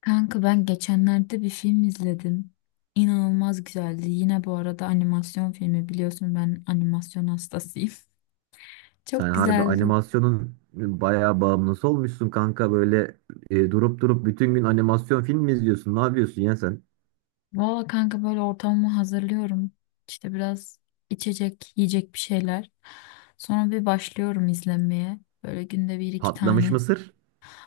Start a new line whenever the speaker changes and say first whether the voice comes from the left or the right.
left: Kanka ben geçenlerde bir film izledim. İnanılmaz güzeldi. Yine bu arada animasyon filmi biliyorsun ben animasyon hastasıyım.
right: Sen
left: Çok
right: harbi
left: güzeldi.
right: animasyonun bayağı bağımlısı olmuşsun kanka. Böyle durup durup bütün gün animasyon film mi izliyorsun? Ne yapıyorsun ya sen?
left: Valla kanka böyle ortamımı hazırlıyorum. İşte biraz içecek, yiyecek bir şeyler. Sonra bir başlıyorum izlenmeye. Böyle günde bir iki
right: Patlamış
left: tane.
right: mısır?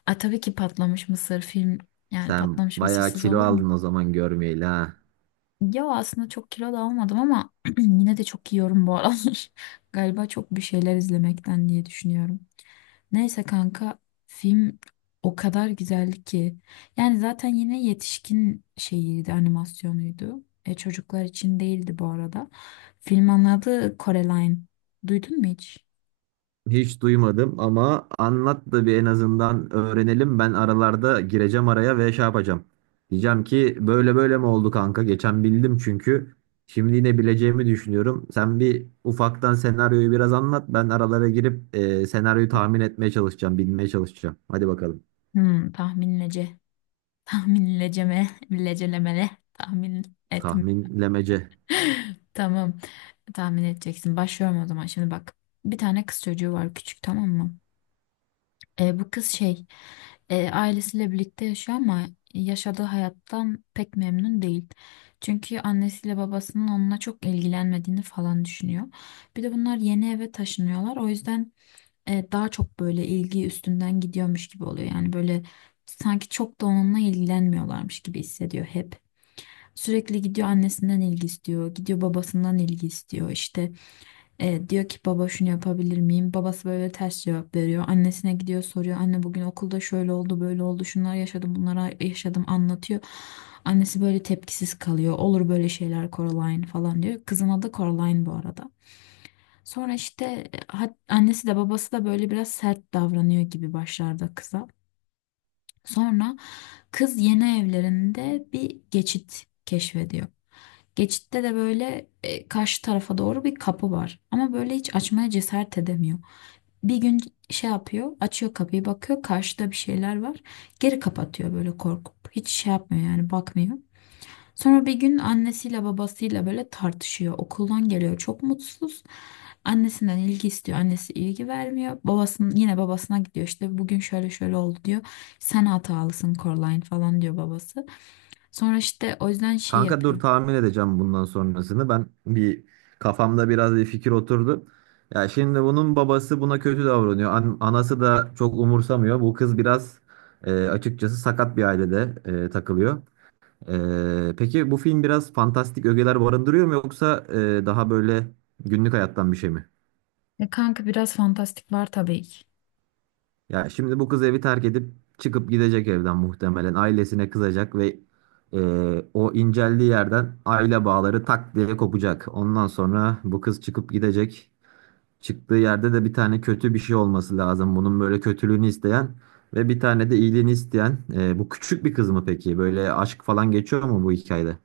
left: Ay tabii ki patlamış mısır film. Yani
right: Sen
left: patlamış
right: bayağı
left: mısırsız
right: kilo
left: olur mu?
right: aldın o zaman görmeyeli ha.
left: Ya aslında çok kilo da almadım ama yine de çok yiyorum bu aralar. Galiba çok bir şeyler izlemekten diye düşünüyorum. Neyse kanka film o kadar güzel ki. Yani zaten yine yetişkin şeyiydi animasyonuydu. Çocuklar için değildi bu arada. Filmin adı Coraline. Duydun mu hiç?
right: Hiç duymadım ama anlat da bir en azından öğrenelim. Ben aralarda gireceğim araya ve şey yapacağım. Diyeceğim ki böyle böyle mi oldu kanka? Geçen bildim çünkü. Şimdi yine bileceğimi düşünüyorum. Sen bir ufaktan senaryoyu biraz anlat. Ben aralara girip senaryoyu tahmin etmeye çalışacağım, bilmeye çalışacağım. Hadi bakalım.
left: Hmm, tahminlece. Tahminleceme. Lecelemele. Tahmin etme.
right: Tahminlemece.
left: Tamam. Tahmin edeceksin. Başlıyorum o zaman. Şimdi bak. Bir tane kız çocuğu var küçük tamam mı? Bu kız şey ailesiyle birlikte yaşıyor ama yaşadığı hayattan pek memnun değil. Çünkü annesiyle babasının onunla çok ilgilenmediğini falan düşünüyor. Bir de bunlar yeni eve taşınıyorlar. O yüzden daha çok böyle ilgi üstünden gidiyormuş gibi oluyor. Yani böyle sanki çok da onunla ilgilenmiyorlarmış gibi hissediyor hep. Sürekli gidiyor annesinden ilgi istiyor, gidiyor babasından ilgi istiyor. İşte diyor ki baba şunu yapabilir miyim? Babası böyle ters cevap veriyor. Annesine gidiyor soruyor. Anne bugün okulda şöyle oldu, böyle oldu, şunlar yaşadım, bunlara yaşadım anlatıyor. Annesi böyle tepkisiz kalıyor. Olur böyle şeyler Coraline falan diyor. Kızın adı Coraline bu arada. Sonra işte annesi de babası da böyle biraz sert davranıyor gibi başlarda kıza. Sonra kız yeni evlerinde bir geçit keşfediyor. Geçitte de böyle karşı tarafa doğru bir kapı var. Ama böyle hiç açmaya cesaret edemiyor. Bir gün şey yapıyor, açıyor kapıyı, bakıyor karşıda bir şeyler var. Geri kapatıyor böyle korkup. Hiç şey yapmıyor yani bakmıyor. Sonra bir gün annesiyle babasıyla böyle tartışıyor. Okuldan geliyor çok mutsuz. Annesinden ilgi istiyor. Annesi ilgi vermiyor. Babasının yine babasına gidiyor. İşte bugün şöyle şöyle oldu diyor. Sen hatalısın Coraline falan diyor babası. Sonra işte o yüzden şey
right: Kanka dur
left: yapıyor.
right: tahmin edeceğim bundan sonrasını. Ben bir kafamda biraz bir fikir oturdu. Ya şimdi bunun babası buna kötü davranıyor. Anası da çok umursamıyor. Bu kız biraz açıkçası sakat bir ailede takılıyor. Peki bu film biraz fantastik ögeler barındırıyor mu yoksa daha böyle günlük hayattan bir şey mi?
left: E kanka biraz fantastik var tabii ki.
right: Ya şimdi bu kız evi terk edip çıkıp gidecek evden muhtemelen. Ailesine kızacak ve e, o inceldiği yerden aile bağları tak diye kopacak. Ondan sonra bu kız çıkıp gidecek. Çıktığı yerde de bir tane kötü bir şey olması lazım. Bunun böyle kötülüğünü isteyen ve bir tane de iyiliğini isteyen. Bu küçük bir kız mı peki? Böyle aşk falan geçiyor mu bu hikayede?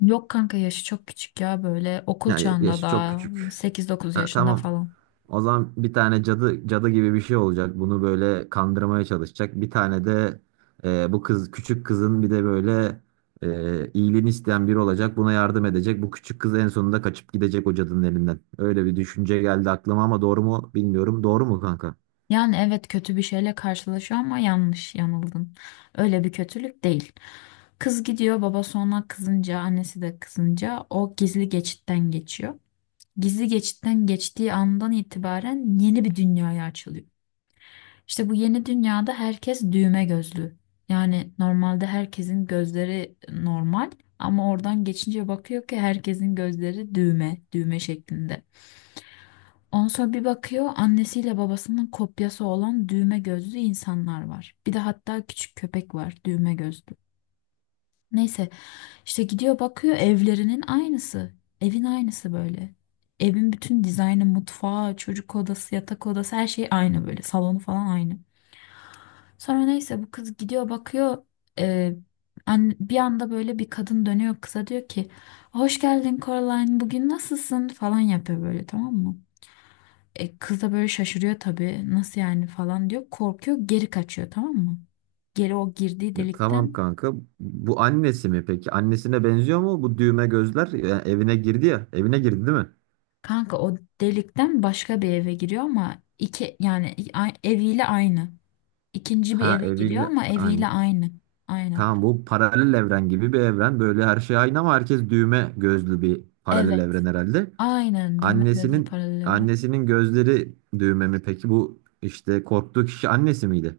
left: Yok kanka yaşı çok küçük ya böyle okul çağında
right: Yaşı çok
left: daha
right: küçük.
left: sekiz dokuz
right: Ha,
left: yaşında
right: tamam.
left: falan.
right: O zaman bir tane cadı cadı gibi bir şey olacak. Bunu böyle kandırmaya çalışacak. Bir tane de bu kız küçük kızın bir de böyle iyiliğini isteyen biri olacak. Buna yardım edecek. Bu küçük kız en sonunda kaçıp gidecek o cadının elinden. Öyle bir düşünce geldi aklıma ama doğru mu bilmiyorum. Doğru mu kanka?
left: Yani evet kötü bir şeyle karşılaşıyor ama yanlış yanıldın. Öyle bir kötülük değil. Kız gidiyor baba sonra kızınca annesi de kızınca o gizli geçitten geçiyor. Gizli geçitten geçtiği andan itibaren yeni bir dünyaya açılıyor. İşte bu yeni dünyada herkes düğme gözlü. Yani normalde herkesin gözleri normal ama oradan geçince bakıyor ki herkesin gözleri düğme, düğme şeklinde. Ondan sonra bir bakıyor annesiyle babasının kopyası olan düğme gözlü insanlar var. Bir de hatta küçük köpek var düğme gözlü. Neyse işte gidiyor bakıyor evlerinin aynısı. Evin aynısı böyle. Evin bütün dizaynı, mutfağı, çocuk odası, yatak odası her şey aynı böyle. Salonu falan aynı. Sonra neyse bu kız gidiyor bakıyor e, bir anda böyle bir kadın dönüyor kıza diyor ki hoş geldin Coraline bugün nasılsın falan yapıyor böyle tamam mı? Kız da böyle şaşırıyor tabii nasıl yani falan diyor korkuyor geri kaçıyor tamam mı? Geri o girdiği
right: Tamam
left: delikten
right: kanka. Bu annesi mi peki? Annesine benziyor mu bu düğme gözler? Evine girdi ya. Evine girdi değil mi?
left: kanka o delikten başka bir eve giriyor ama iki yani eviyle aynı. İkinci bir
right: Ha,
left: eve giriyor
right: eviyle
left: ama eviyle
right: aynı.
left: aynı. Aynen.
right: Tamam, bu paralel evren gibi bir evren. Böyle her şey aynı ama herkes düğme gözlü bir paralel
left: Evet.
right: evren herhalde.
left: Aynen düğme gözlü
right: Annesinin
left: paralel evren.
right: annesinin gözleri düğme mi peki? Bu işte korktuğu kişi annesi miydi?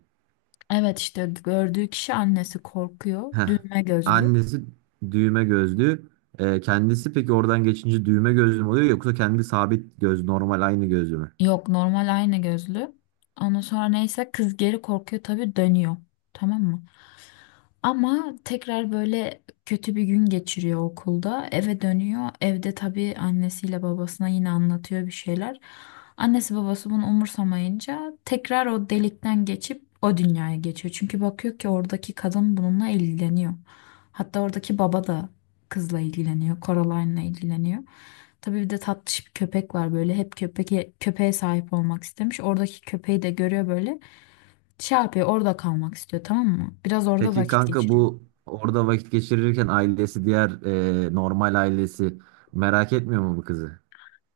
left: Evet işte gördüğü kişi annesi korkuyor.
right: Heh.
left: Düğme gözlü.
right: Annesi düğme gözlü. Kendisi peki oradan geçince düğme gözlü mü oluyor yoksa kendi sabit göz normal aynı gözlü mü?
left: Yok normal ayna gözlü. Ondan sonra neyse kız geri korkuyor tabii dönüyor. Tamam mı? Ama tekrar böyle kötü bir gün geçiriyor okulda. Eve dönüyor. Evde tabii annesiyle babasına yine anlatıyor bir şeyler. Annesi babası bunu umursamayınca tekrar o delikten geçip o dünyaya geçiyor. Çünkü bakıyor ki oradaki kadın bununla ilgileniyor. Hatta oradaki baba da kızla ilgileniyor. Coraline'la ilgileniyor. Tabii bir de tatlış bir köpek var böyle. Hep köpek köpeğe sahip olmak istemiş. Oradaki köpeği de görüyor böyle. Şey yapıyor orada kalmak istiyor tamam mı? Biraz orada
right: Peki
left: vakit
right: kanka
left: geçiriyor.
right: bu orada vakit geçirirken ailesi diğer normal ailesi merak etmiyor mu bu kızı?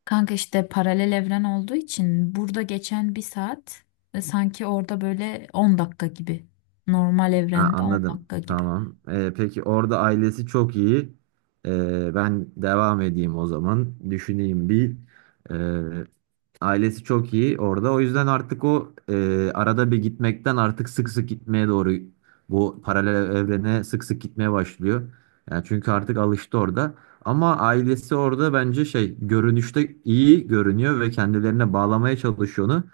left: Kanka işte paralel evren olduğu için burada geçen bir saat sanki orada böyle 10 dakika gibi. Normal
right: Ha,
left: evrende 10
right: anladım.
left: dakika gibi.
right: Tamam. Peki orada ailesi çok iyi. Ben devam edeyim o zaman. Düşüneyim bir. Ee, Ailesi çok iyi orada. O yüzden artık o arada bir gitmekten artık sık sık gitmeye doğru bu paralel evrene sık sık gitmeye başlıyor. Yani çünkü artık alıştı orada. Ama ailesi orada bence şey görünüşte iyi görünüyor ve kendilerine bağlamaya çalışıyor onu.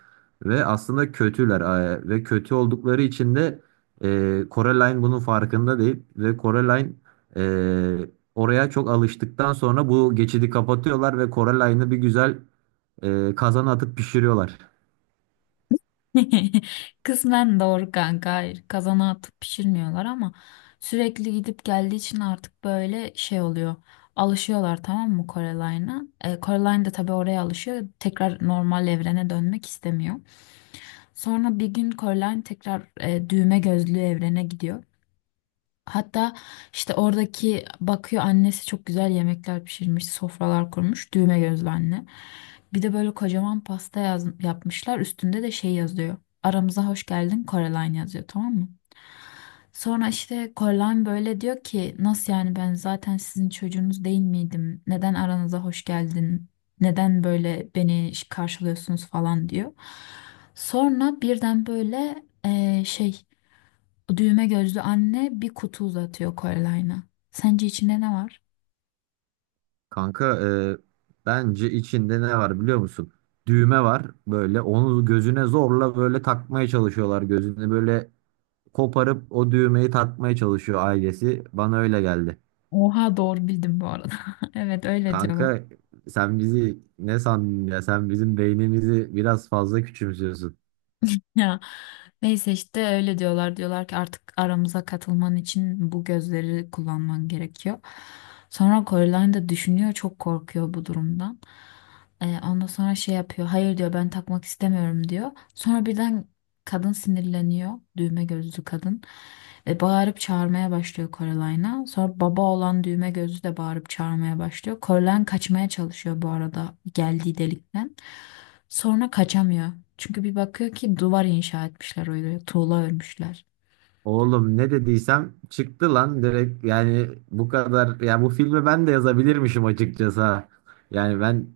right: Ve aslında kötüler ve kötü oldukları için de Coraline bunun farkında değil. Ve Coraline e, oraya çok alıştıktan sonra bu geçidi kapatıyorlar ve Coraline'ı bir güzel kazana atıp pişiriyorlar.
left: Kısmen doğru kanka. Hayır, kazana atıp pişirmiyorlar ama sürekli gidip geldiği için artık böyle şey oluyor. Alışıyorlar tamam mı Coreline'a? Coraline de tabii oraya alışıyor. Tekrar normal evrene dönmek istemiyor. Sonra bir gün Coraline tekrar düğme gözlü evrene gidiyor. Hatta işte oradaki bakıyor annesi çok güzel yemekler pişirmiş, sofralar kurmuş, düğme gözlü anne. Bir de böyle kocaman pasta yapmışlar. Üstünde de şey yazıyor. Aramıza hoş geldin Coraline yazıyor tamam mı? Sonra işte Coraline böyle diyor ki nasıl yani ben zaten sizin çocuğunuz değil miydim? Neden aranıza hoş geldin? Neden böyle beni karşılıyorsunuz falan diyor. Sonra birden böyle şey düğme gözlü anne bir kutu uzatıyor Coreline'a. Sence içinde ne var?
right: Kanka e, bence içinde ne var biliyor musun? Düğme var, böyle onu gözüne zorla böyle takmaya çalışıyorlar. Gözünü böyle koparıp o düğmeyi takmaya çalışıyor ailesi. Bana öyle geldi.
left: Oha doğru bildim bu arada. Evet öyle diyorlar.
right: Kanka sen bizi ne sandın ya? Sen bizim beynimizi biraz fazla küçümsüyorsun.
left: Ya neyse işte öyle diyorlar. Diyorlar ki artık aramıza katılman için bu gözleri kullanman gerekiyor. Sonra Coraline de düşünüyor çok korkuyor bu durumdan. Ondan sonra şey yapıyor. Hayır diyor ben takmak istemiyorum diyor. Sonra birden kadın sinirleniyor. Düğme gözlü kadın. Ve bağırıp çağırmaya başlıyor Coraline'a. Sonra baba olan düğme gözlü de bağırıp çağırmaya başlıyor. Coraline kaçmaya çalışıyor bu arada geldiği delikten. Sonra kaçamıyor. Çünkü bir bakıyor ki duvar inşa etmişler öyle tuğla örmüşler.
right: Oğlum ne dediysem çıktı lan direkt, yani bu kadar ya, bu filmi ben de yazabilirmişim açıkçası ha. Yani ben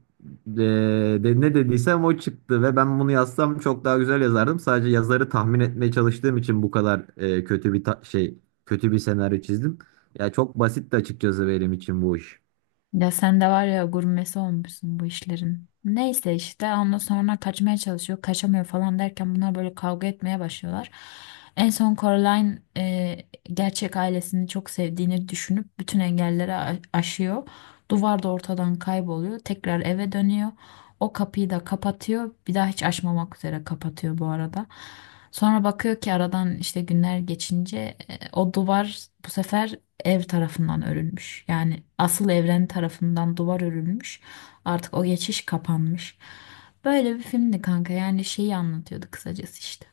right: ne dediysem o çıktı ve ben bunu yazsam çok daha güzel yazardım. Sadece yazarı tahmin etmeye çalıştığım için bu kadar kötü bir senaryo çizdim. Ya çok basitti açıkçası benim için bu iş.
left: Ya sen de var ya gurmesi olmuşsun bu işlerin. Neyse işte ondan sonra kaçmaya çalışıyor, kaçamıyor falan derken bunlar böyle kavga etmeye başlıyorlar. En son Coraline gerçek ailesini çok sevdiğini düşünüp bütün engelleri aşıyor. Duvar da ortadan kayboluyor. Tekrar eve dönüyor. O kapıyı da kapatıyor. Bir daha hiç açmamak üzere kapatıyor bu arada. Sonra bakıyor ki aradan işte günler geçince o duvar bu sefer ev tarafından örülmüş. Yani asıl evren tarafından duvar örülmüş. Artık o geçiş kapanmış. Böyle bir filmdi kanka. Yani şeyi anlatıyordu kısacası işte.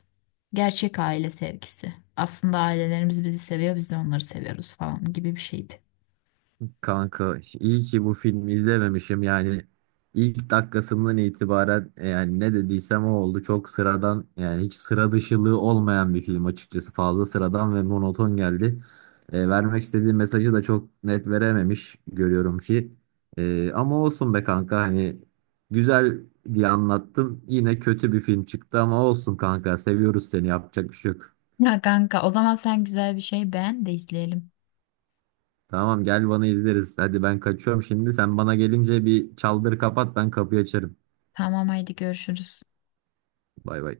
left: Gerçek aile sevgisi. Aslında ailelerimiz bizi seviyor, biz de onları seviyoruz falan gibi bir şeydi.
right: Kanka iyi ki bu filmi izlememişim. Yani ilk dakikasından itibaren, yani ne dediysem o oldu, çok sıradan, yani hiç sıra dışılığı olmayan bir film. Açıkçası fazla sıradan ve monoton geldi. Vermek istediği mesajı da çok net verememiş, görüyorum ki. Ama olsun be kanka, hani güzel diye anlattım, yine kötü bir film çıktı ama olsun kanka, seviyoruz seni, yapacak bir şey yok.
left: Ya kanka, o zaman sen güzel bir şey beğen de izleyelim.
right: Tamam, gel bana, izleriz. Hadi ben kaçıyorum şimdi. Sen bana gelince bir çaldır kapat, ben kapıyı açarım.
left: Tamam haydi görüşürüz.
right: Bay bay.